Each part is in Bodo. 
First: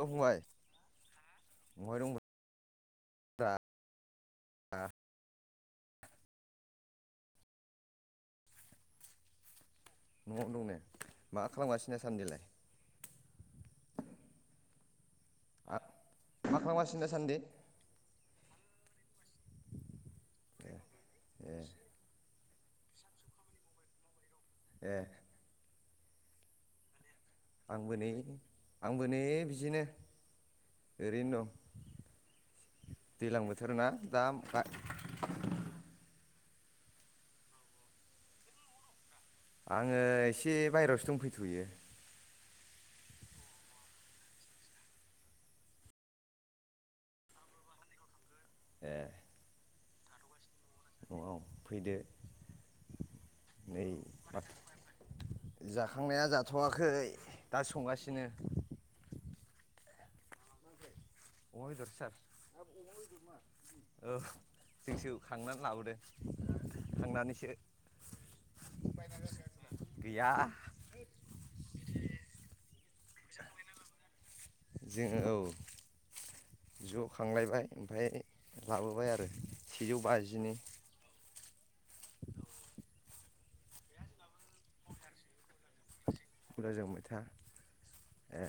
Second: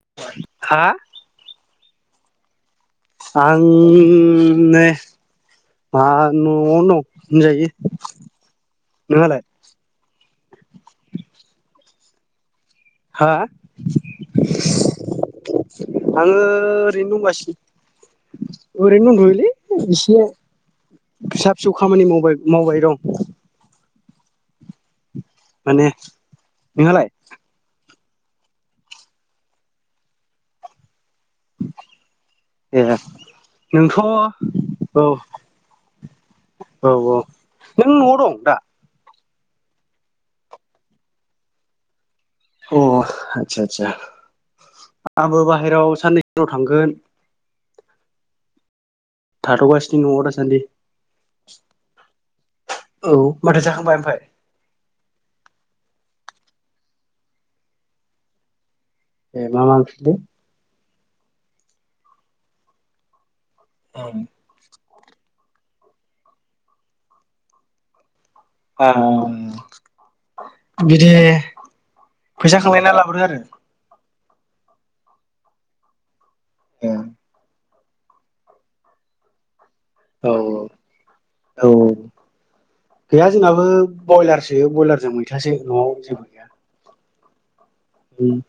हेल' फंबायाय हा दंबाय आं उम ने आ न' आवनो दं होजाय नों हालाइ न'आवनो दं ने मा खालामगासिनो सान्दिलाय हा आङो मा खालामगासिनो ओरैनो दासान्दि दंबासि ओरैनो दंथ'योलै एसे ए फिसा ए फिसौ खामानि मावबाय मावबाय दं ए माने नोंहालाय आंबो नै आंबो नै बिदिनो ओरैनो दं ए दैज्लां बोथोर ना नोंथ' दा औ आमफ्राय औ औ नों न'आव दं दा आङो एसे बायेरायावसो दंफैथ'यो अ आदसा आदसा आंबो बाहेरायाव साननै उनाव थांगोन ए थाथ'गासिनो न'आव दासानदि न'आव फैदो औ माथो नै जाखांबाय ओमफाय जाखांनाया जाथ'वाखै दा संगासिनो ए मा मा ओंख्रिलै अमा बेदर सार ओ जों जौ खांनानै लाबोदो खांनानैसो औ गैया बिदि फैसा खांलायना बोरै जानो जोङो औ ए ज' खांलायबाय ओमफ्राय लाबोबाय आरो सेजौ औ बाजिनि औ गैया जोंनाबो बयलार बे ब्रयलारजों मैथासो न'आव जेबो गैया मुलाजों मैथा उम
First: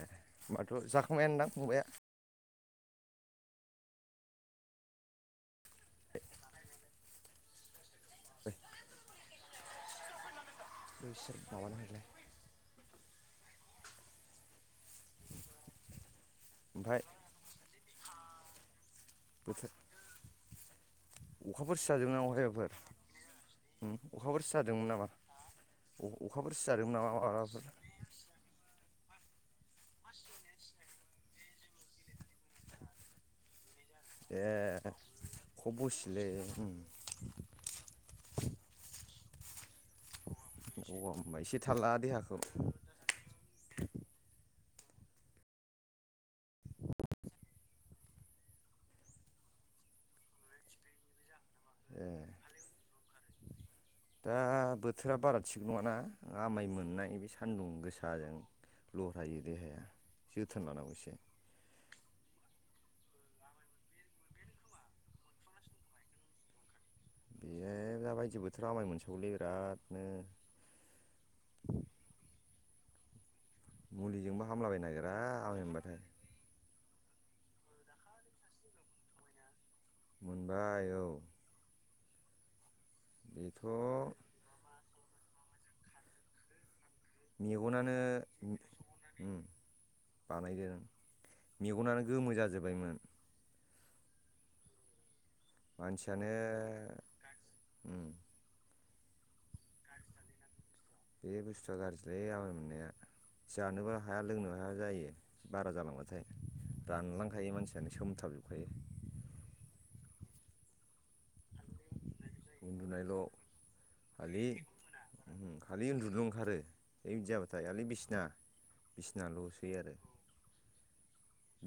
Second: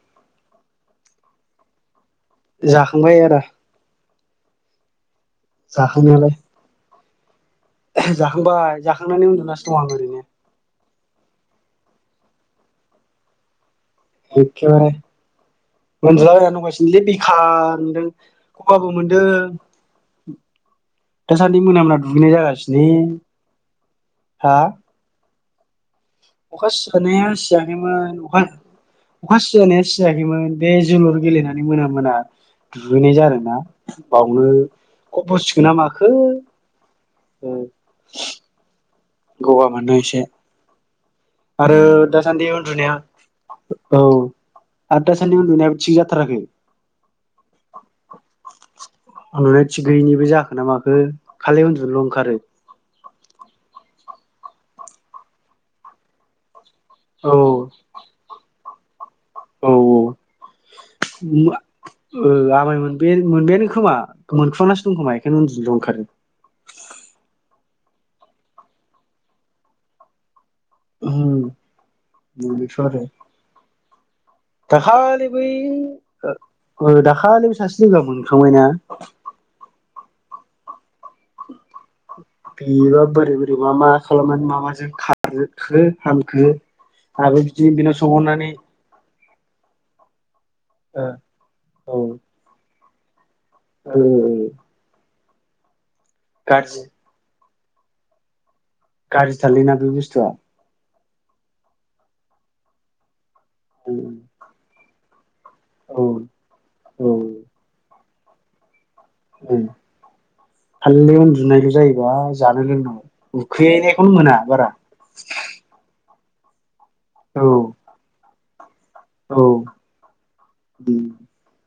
थ' जाखांबायानोदां फंबाया जाखांबाय आदा जाखांनायालाय जाखांबाय जाखांनानै उन्दुनासो दं आं ओरैनो [inaudible] एखेबारे मोनजाया ओमफ्राय रोनावगासिनोलै बिखार मोनदों गगाबो मोन दों बोथोर अखाफोर सिजादों नामा अहायबाफोर अखाफोर हा सिजादोंमोन नामा? अखाफोर अखा सिजादोंमोन नामा सिजानाया माबाफोर सियाखैमोन अखा अखास सिजानाया सियाखैमोन बे जोलुर गेलेनानै मोना मोना दुगैनाय जादोंना ए बावनो खब बसिखोना माखो खब'सिलै गगा मानदों एसे होनबा एसे थाल आरो ला देहाखौ दासान्दि उन्दुनाया औ आदथासाननि उन्दुनायाबो थिग जाथाराखै उन्दुनाय थिगगैयिनिबो जाखो ना माखो खालि उन्दुनोल' ओंखारो दा बोथोरा बारा थिग नङाना आमायमोन मोननाय बे औ सान्दुं गोसाजों लरायो औ देहाया जोथोन लानांगौ एसे ओ आमाय मोन मोनबायानो खोमा मोनफामनासो दं खोमा बेखायनो उन्दुनोल' ओंखारो ए दाबायदि बोथोर आमाय मोनसावोलै बिरादनो ओहोम मोनोस थ' आरो मुलिजोंबो हामलाबायनो नागिरा दाखालि बै आमाय मोनबानो ओ दाखालिबो सासे लोगोआ मोनखांबायना मोनबाय औ [inaudible] बेबा बोरै बोरै बेथ' मा मा खालामनानै मा माजों खा खो हांखो आरो बिदिनो बिनाव मेगनानो सोंहरनानै उम। बानायदों। ओ औ मेगनानो गोमो जाजोब्बायमोन। [inaudible] मानसियानो गाज्रि उम गारजिथारलै ना बे बुस्थुआ। बे बुस्थुआ गारजिलै आमाय मोननाया। जानोबो हाया लोंनोबो हाया जायो। बारा औ जालांबाथाय औ रानलांखायो मानसियानो। सोमथाबजोबखायो। खालि उन्दुनायल' जायोबा। जानो लोंनो उन्दुनायल' उखैनायखौनो मोना खालि बारा। उम खालि उन्दुनोल' ओंखारो। बिदि औ जाबाथाय खालि बिसिना औ बिसनाल'सै उम आरो।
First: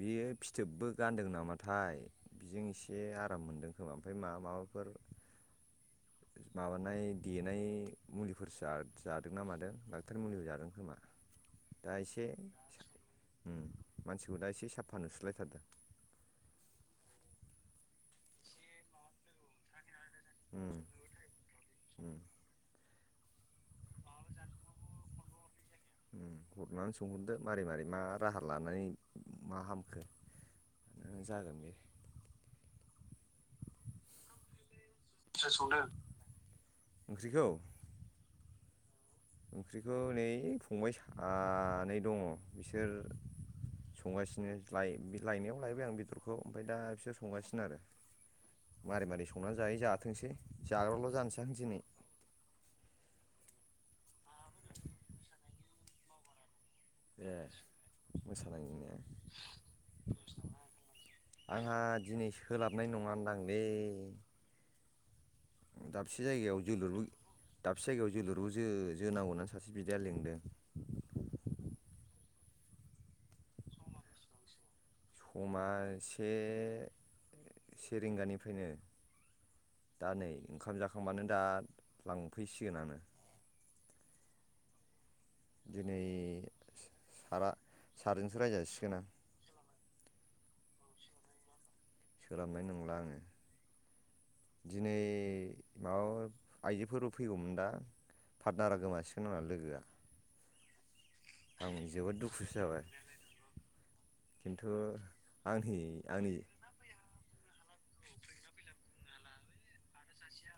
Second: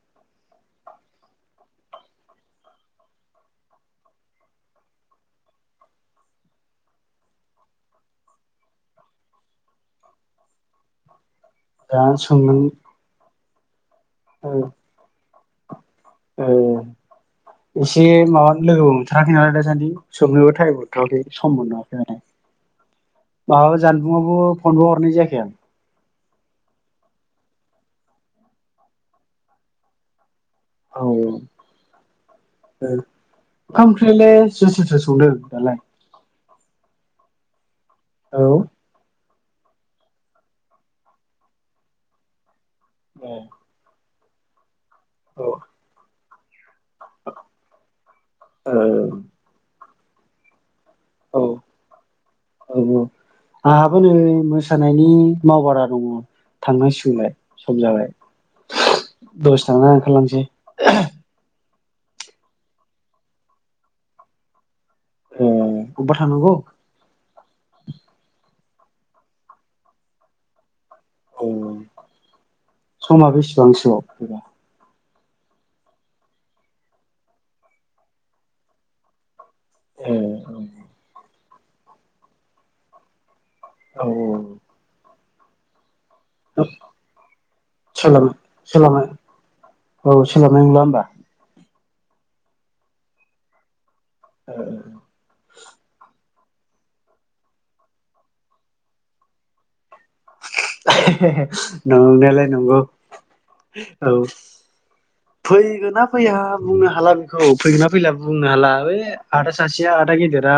बियो फिथोबबो गानदों नामाथाय बिजों एसे आराम मोनदों खोमा ओमफ्राय मा-माबाफोर माबानाय देनाय मुलिफोर जा जादोंना मादों डाख्टार मुलिबो जादों खोमा। दा एसे उम दा ओ एसे साफा नु गुलायथारदों। ओ एसे माबानो लोगो हमथाराखै नालाय दासान्दि। सोबनोबो थाइम उम मोनथ'याखै सम नुवाखै उम माने माबाबा जानबुंआवबो फनबो हरनाय जायाखै आं। हरनानै सोंहरदो मारै मारै मा राहा लानानै मा हामखो। औ औ जागोन बे ओ। ओमफ्रायलाय सोर सोरथो संदों दालाय? ओंख्रिखौ? औ। ओंख्रिखौ नै फंबाय सानै दङ'। बिसोर ए संगासिनो। लाय बे औ लायनायाव लायबाय आं बेदर खौ ओमफाय दा बिसोर संगासिनो आरो।। ओ मारै मारै संना जायो जा थोंसै। जाग्रल' औ जानसां दिनै। औ आंहाबो नै मोसानायनि मावबादा दङ'। थांनांसिगौलाय सम जाबाय [inaudible] दसे थाना ओंखारलांसै आंहा दिनै सोलाबनाय नङानदांलै। ओ अबेबा दाबसे थांनांगौ जायगायाव जोलुरबो दाबसे जायगायाव जोलुरबो। जो-जोनांगौना सासे बिदाया लिंदों। औ समा बेसेबांसोआव बेबा? समा से से रिंगानिफ्रायनो। दा ए नै ओंखाम जाखांबानो दा लांफैसिगोनानो। औ औ। दिनै [unintelligible] औ सारा सारजोंसो रायजासिगोन आं सोलाबनाय नंला होमबा। सोलाबनाय नोंला आङो। दिनै माबा आइजोफोरबो फैगौमोन दा पार्टनारा गोमासिगोन आंना लोगोआ। [inaudible] हे हे हे आं जोबोद नंनाया लाय दुखुसो नंगौ जाबाय औ। खिन्थु आंनि फैगोन ना आंनि फैया बुंनो हाला बेखौ फैगोन ना फैला बुंनो हाला। आरे आदा सासेया आदा गेदेरा।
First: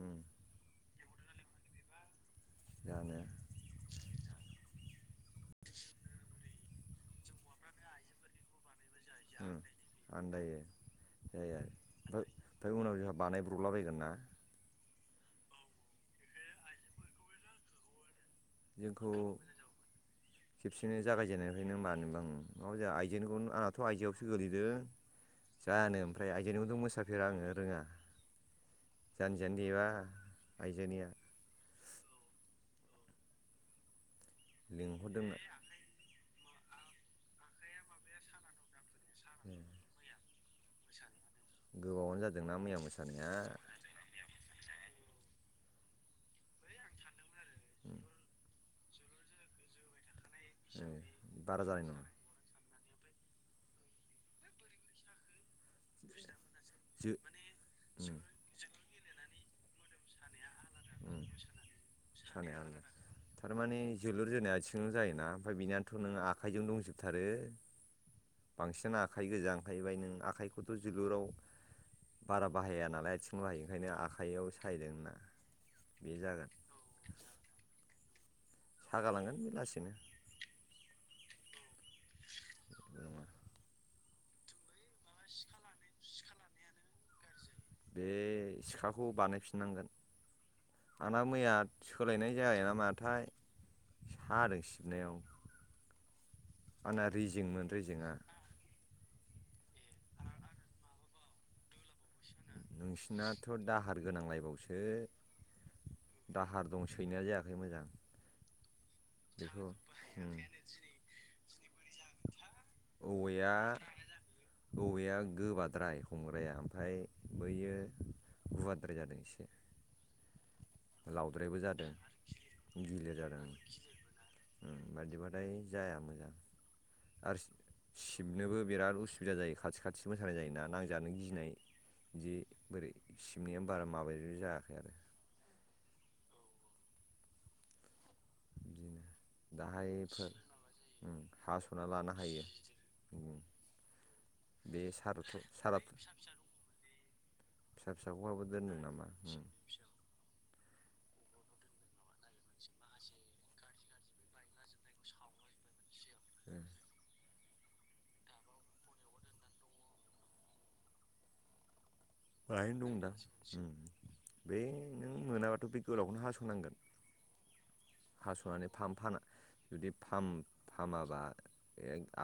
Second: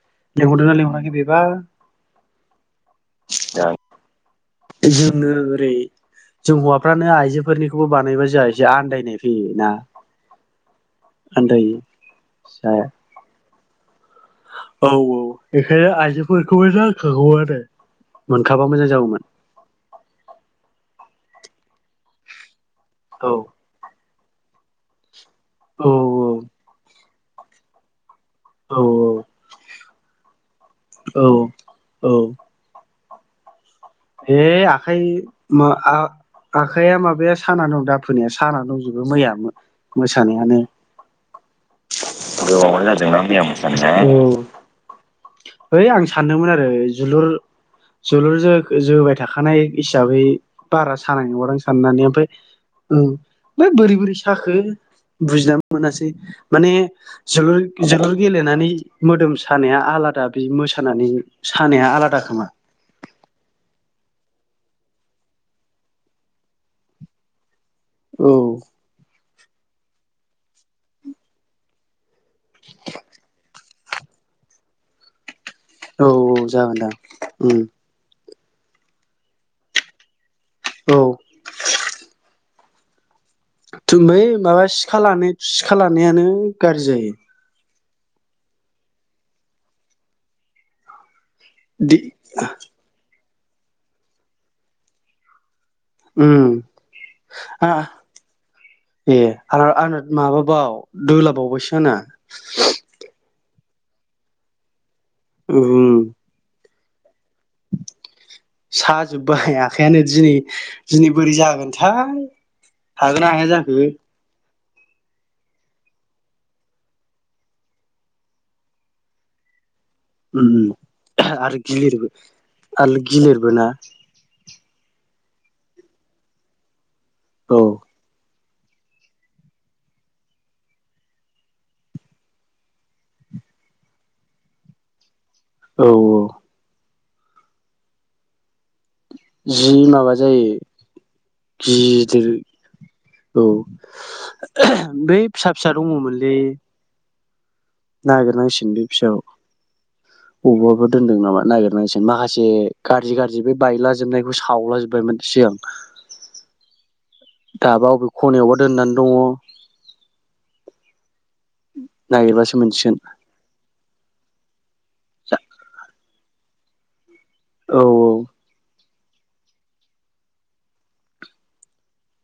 उम लेंहरदोना लेंहराखै। बेबा। जानो [unintelligible] जोंनो ओरै जों हौवाफ्रानो आइजोफोरनिखौबो बानायबा जा [unintelligible] आन्दाय ओं आन्दायो जायो आन्दायो आरो ओम ओमफ्राय जाया उनाव जोंहा बानाय [unintelligible] औ औ बेखायनो आइजोफोरखौबो नांखागौ आरो। मोनखाबा मोजां जागौमोन। बिदिनो जागायजेननायनिफ्रायनो मानो बांनो मावजाया औ आइजोनिखौनो आंनाथ' आइजोआवसो। गोलैदो। जानो ओमफ्राय आइजोनिखौथ मोसा बेर आङो रोङा। औ जानजियानो देबा आइजोनिया औ औ। हे आखाय लिंहरदोंमोन मा आ आखाइया माबाया साना दं दाफोनाया साना दंजो मैया जानायानो गोबावानो जादोंना मैया गोबावानो जादोंना मोसानाया मैया मोसानाया औ है ओइ आं सानदोंमोन आरो जोलुर जोलुरजों जोबाय थाखानाय हिसाबै बारा सानाय नगादां बारा जानाय साननानै नङा ओमफाय औ बोरै बोरै साखो बुजिनाम मोनासै माने जो जोलुर जोलुर उम गेलेनानै मोदोम सानाया आलादा बे मोसानानै उम सानाया आलादा खोमा सानाया आंना थारमाने जोलुर जोनाया आथिंल' जायोना ओमफफ्राय बिनियाथ' नोङो आखाइजों दंजोबथारो औ बांसिन आ आखाइ गोजां थाहैबाय नों आखाइखौथ' जोलुराव बारा बाहाया नालाय आथिंल हायो ओंखायनो आखाइयाव सायदों ना औ औ जागोनदां ओम सागालांगोन लासिनो औ [inaudible] थुमै माबा सि सिखा लानाय सिखा लानायानो। गारजि जायो बे सिखाखौ बानायफिननांगोन मा मैया दि सोलायनाय जाया नामाथाय सादों सिननायाव उम आंना रेजेंमोन रेजेंआ आरो आना माबाबाव दोलाबावबायसो आंना नोंसिना थ' दाहार गोनांलायबावसो दाहार दं सैनाया जायाखै मोजां साजोबबाय बेखौ आखाइानो उम दिनै दिनै बोरै जागोनथाय हागोना हाया जाखो औवया गोबाद्राय हमग्राया ओमफ्राय बैयो गुवारद्राय जादों एसे उम। लावद्रायबो आरो जादों गिलिरबो आरो गिलिर जादों, गिलिरबो ना ओम बायदि बा ओमफ्राय जाया मोजां। आरोस औ सि बनोबो बिराद उसुबिदा जायो, खाथि खाथि मोसानाय जायोना। नांजानो गिनाय बिदि बोरै सिबनाया बारा माबाय जायाखै आरो औ औ। बिदिनो जि माबा दाहायफोर जायो हास'ना लानो गिदिर हायो औ बे बै सारथ' फिसा फिसा सारा दंङमोनलै। फिसाखौबाबो नागिरनांसिगन दोनदों बे फिसाखौ, नामा अबबाफोर। अबावबा माबा नागिरनायसै दोनदों नामा? नागिरनायसिग माखासे माखासे गाज्रि गाज्रि बे गाज्रि बायलाजोबनायखौ सावलाजोब्बायमोन सिगां। [inaudible] दाबा बबे खनायावबा दोननानै दङ। उ। बाहायनो दं दां। बे नों मोनाबाथ' बे गोलावखौनो हासंनांगोन। औ हासुनानै फाम फाना जुदि फाम-फामाबा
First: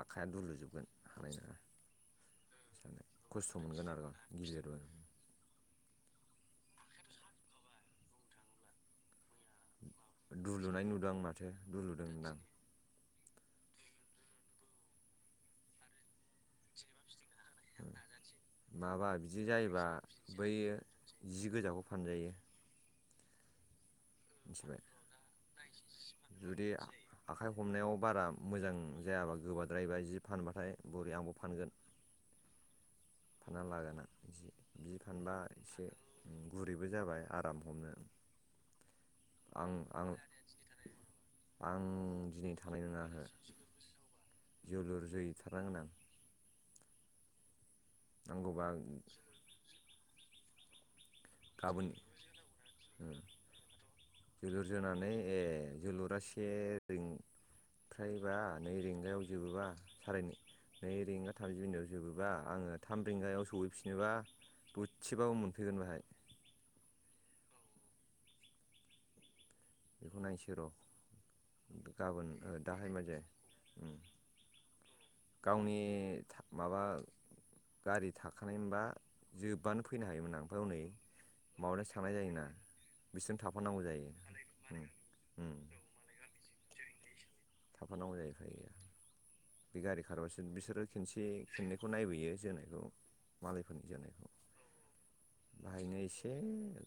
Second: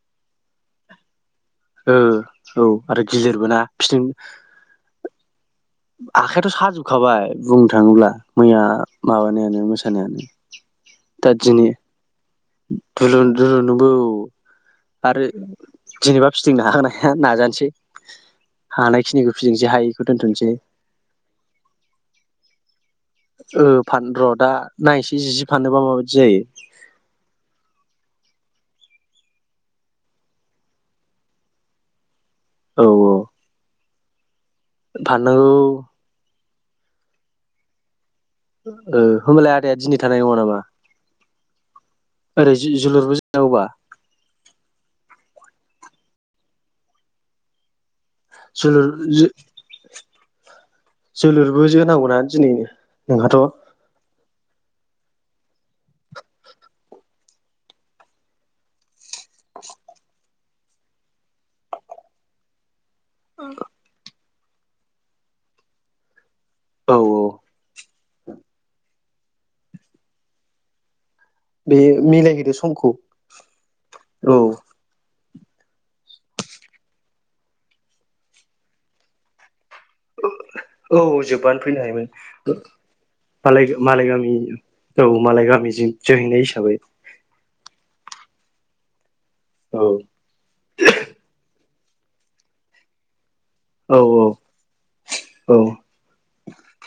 आखाइया दुलुजोबगोन हानाय नङा। ओ। औ आरो सानो गिदिरबो खस्थ' ना मोनगोन फिथिं आरो गिलिरबो आखायाथ साजोबखाबाय बुंनो थाङोब्ला मैया माबानायानो मोस दुलुनाय नुदों आं माथो दुलुदों होनदां? दलु-दुलुदोंबो औ आरो जेनेबा फिथिंनो हागोनना हाया। नाजानोसै माबा हानायखिनिखौ बिदि फिदिंसै जायोबा हायिखौ दोनथ'नोसै बै जि गोजाखौ फानजायो। औ। फान र दा मिथिबाय नायसै जि फानोबा माबायदि जायो। जुदि आखाइ हमनायाव बारा मोजां जायाबा गोबाद्रायबाय जि फानबाथाय बरिया आंबो फानगोन। औ औ। लागोनां जि। जि फानबा फाननांगौ एसे उम गुरैबो जाबाय आराम हमनो। होमबलाय आं आदाया दिनै आं थानाय नङा नामा? आं दिनै ओरै थानाय नोङा जोलुरबो हो जोनांगौबा जोलुर जै थार नांगोन आं। नांगौबा आं जोलुर जोलुरबो जोनांगौना दिनैनो नोंहाथ? [unintelligible] जोलुर जोनानै ए जोलुरा से रिं फ्रायबा नै रिंगायाव जोबोबा सारायनै नै रिंगा थामजि मिनिट आव जोबोबा आङो थाम रिंगायाव सहैफिनोबा दोसेबाबो मोनफैगोन बाहाय। औ औ बेखौ नायनोसै र' बे गाबोन ओ मिलायहैदो दाहाय समखौ माजे उम औ गावनि था माबा गारि थाखानाय मोनबा जोबबानो फैनो हायोमोन आं ओमफाय हनै औ जोब्बानो फैनो माबानियावसो हायोमोन थांनाय जायोना बिसोरजों मालाय थाफानांगौ मालाय जायो गामि थानाय औ मालाय गामिजों जोहैनाय हिसाबै। थाफानांगौ जायो उफाय गैया बे औ गारि खारबासो बिसोरो खेनसे खेननै खौ नायबोयो जोनायखौ। मालायफोरनि जोनायखौ औ औ बाहायनो एसे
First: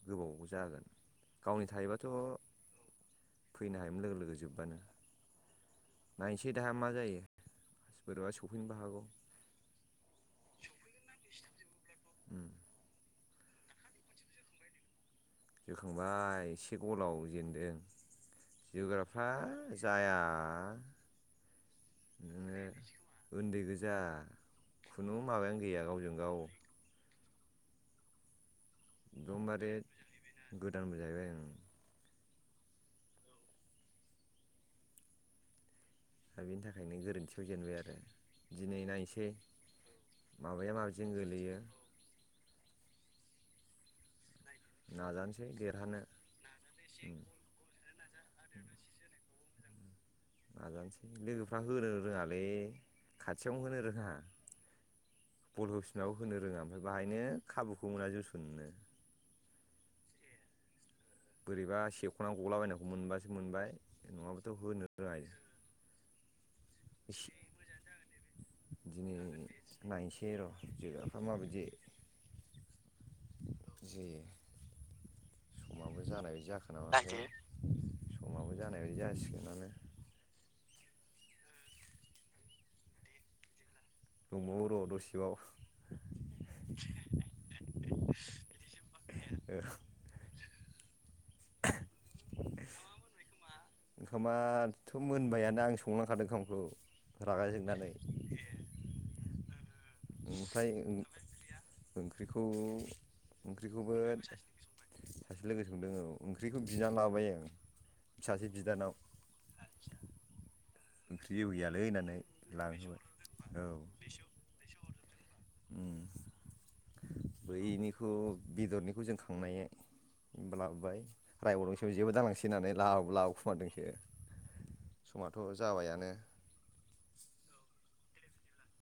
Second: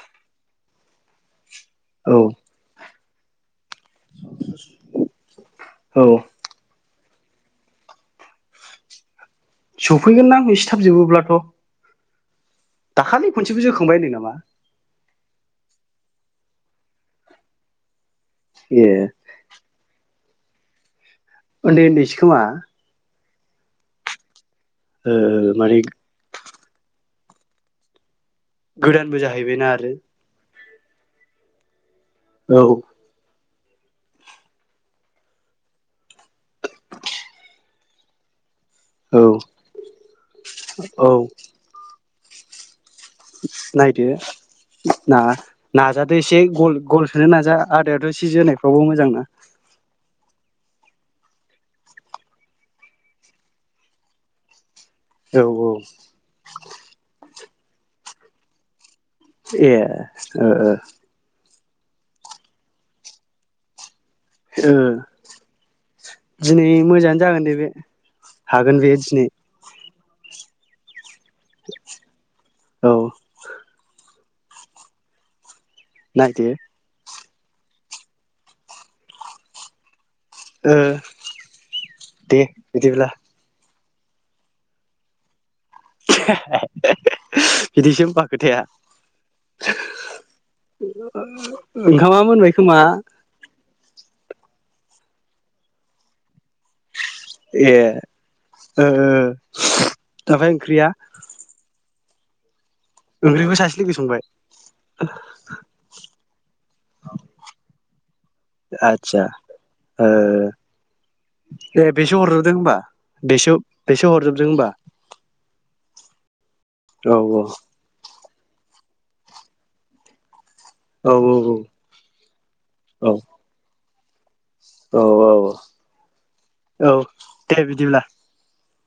गोबाव जा जागोन। गावनि थायोबाथ' औ फैनो हायोमोन लोगो लोगो जोबबानो। औ नायनोसै दाहा मा मा जायो बोरैबा सौफैनोबो हागौ सफैगोन ना एसे थाब जोबोब्लाथ' उम दाखालि खनसेबो जोखांबाय होनदों नामा? जोखांबाय एसे गलाव जेेनदों। ए जोग्राफ्रा जाया। आ उन्दै उन्दैसो खोमा उन्दै गोजा खुनु ओ माबायानो माने गैया गावजों गाव गोदानबो जाहैबायना एकदमबारे आरो गोदानबो जाहैबाय ओं औ दा बेनि थाखायनो गोरोन्थियाव जेनबाय आरो दिनै औ नायनोसै औ माबाया माबिजों औ गोलैयो औ नायदो ना नाजानोसै देरहानो नाजादो एसे गल उम गलसोनो नाजा आदायाथ' सि जोनायफ्रावबो मोजां ना नाजानोसै लोगोफ्रा होनो रोङालै खाथियावनो होनो रोङा। औ बल होफिनबाबो होनो रोङाम ओ बाहायनो खाबुखौ मोना जोसननोनो। ए ओ ओ बोरैबा सेख'ना गलाबायनायखौ मोनबासो मोनबाय। नङाबाथ' ओ होनोनो रोङा दिनै मोजाङानो जागोन दे बे हागोन बे दिनै। नायनोसै र' जेरा फ्रा माबायदि औ जोयो समाबो जानाय नायदो जाखोना माखोथाय समाबो जानाय बायदि जासिगोनानो। ओ दे बिदिब्ला। दंबावो र' दसेबाव बिदिसो होनबा खोथाया ओंखामा मोनबाय खोमा। ओंखामाथ' मोनबायानो आं संलांखादों ओंखामखौ। रागा ए जोंनानै ओ ओ दाहाय ओमफ्राय ओंख्रिया ओंख्रिखौ ओंख्रिखौ सासे लोगो ओंख्रिखौबो संबाय सासे लोगो संदों औ ओंख्रिखौ बिना लाबाय आं सासे बिदानाव। आदसा ओ ओंख्रि एवहैयालै ए होननानै बेसो हरजोबदों होमबा लांहोबाय बेसो औ बेसो हरजोबदों होमबा? उम औ बैनिखौ बेदरनि खौ जों खांनाय नै लाबोबाय औ रायबावदोंसो बे जेबो दा लांसै होननानै औ लाब लाबोखुमादोंसो। औ औ औ दे बिदिब्ला।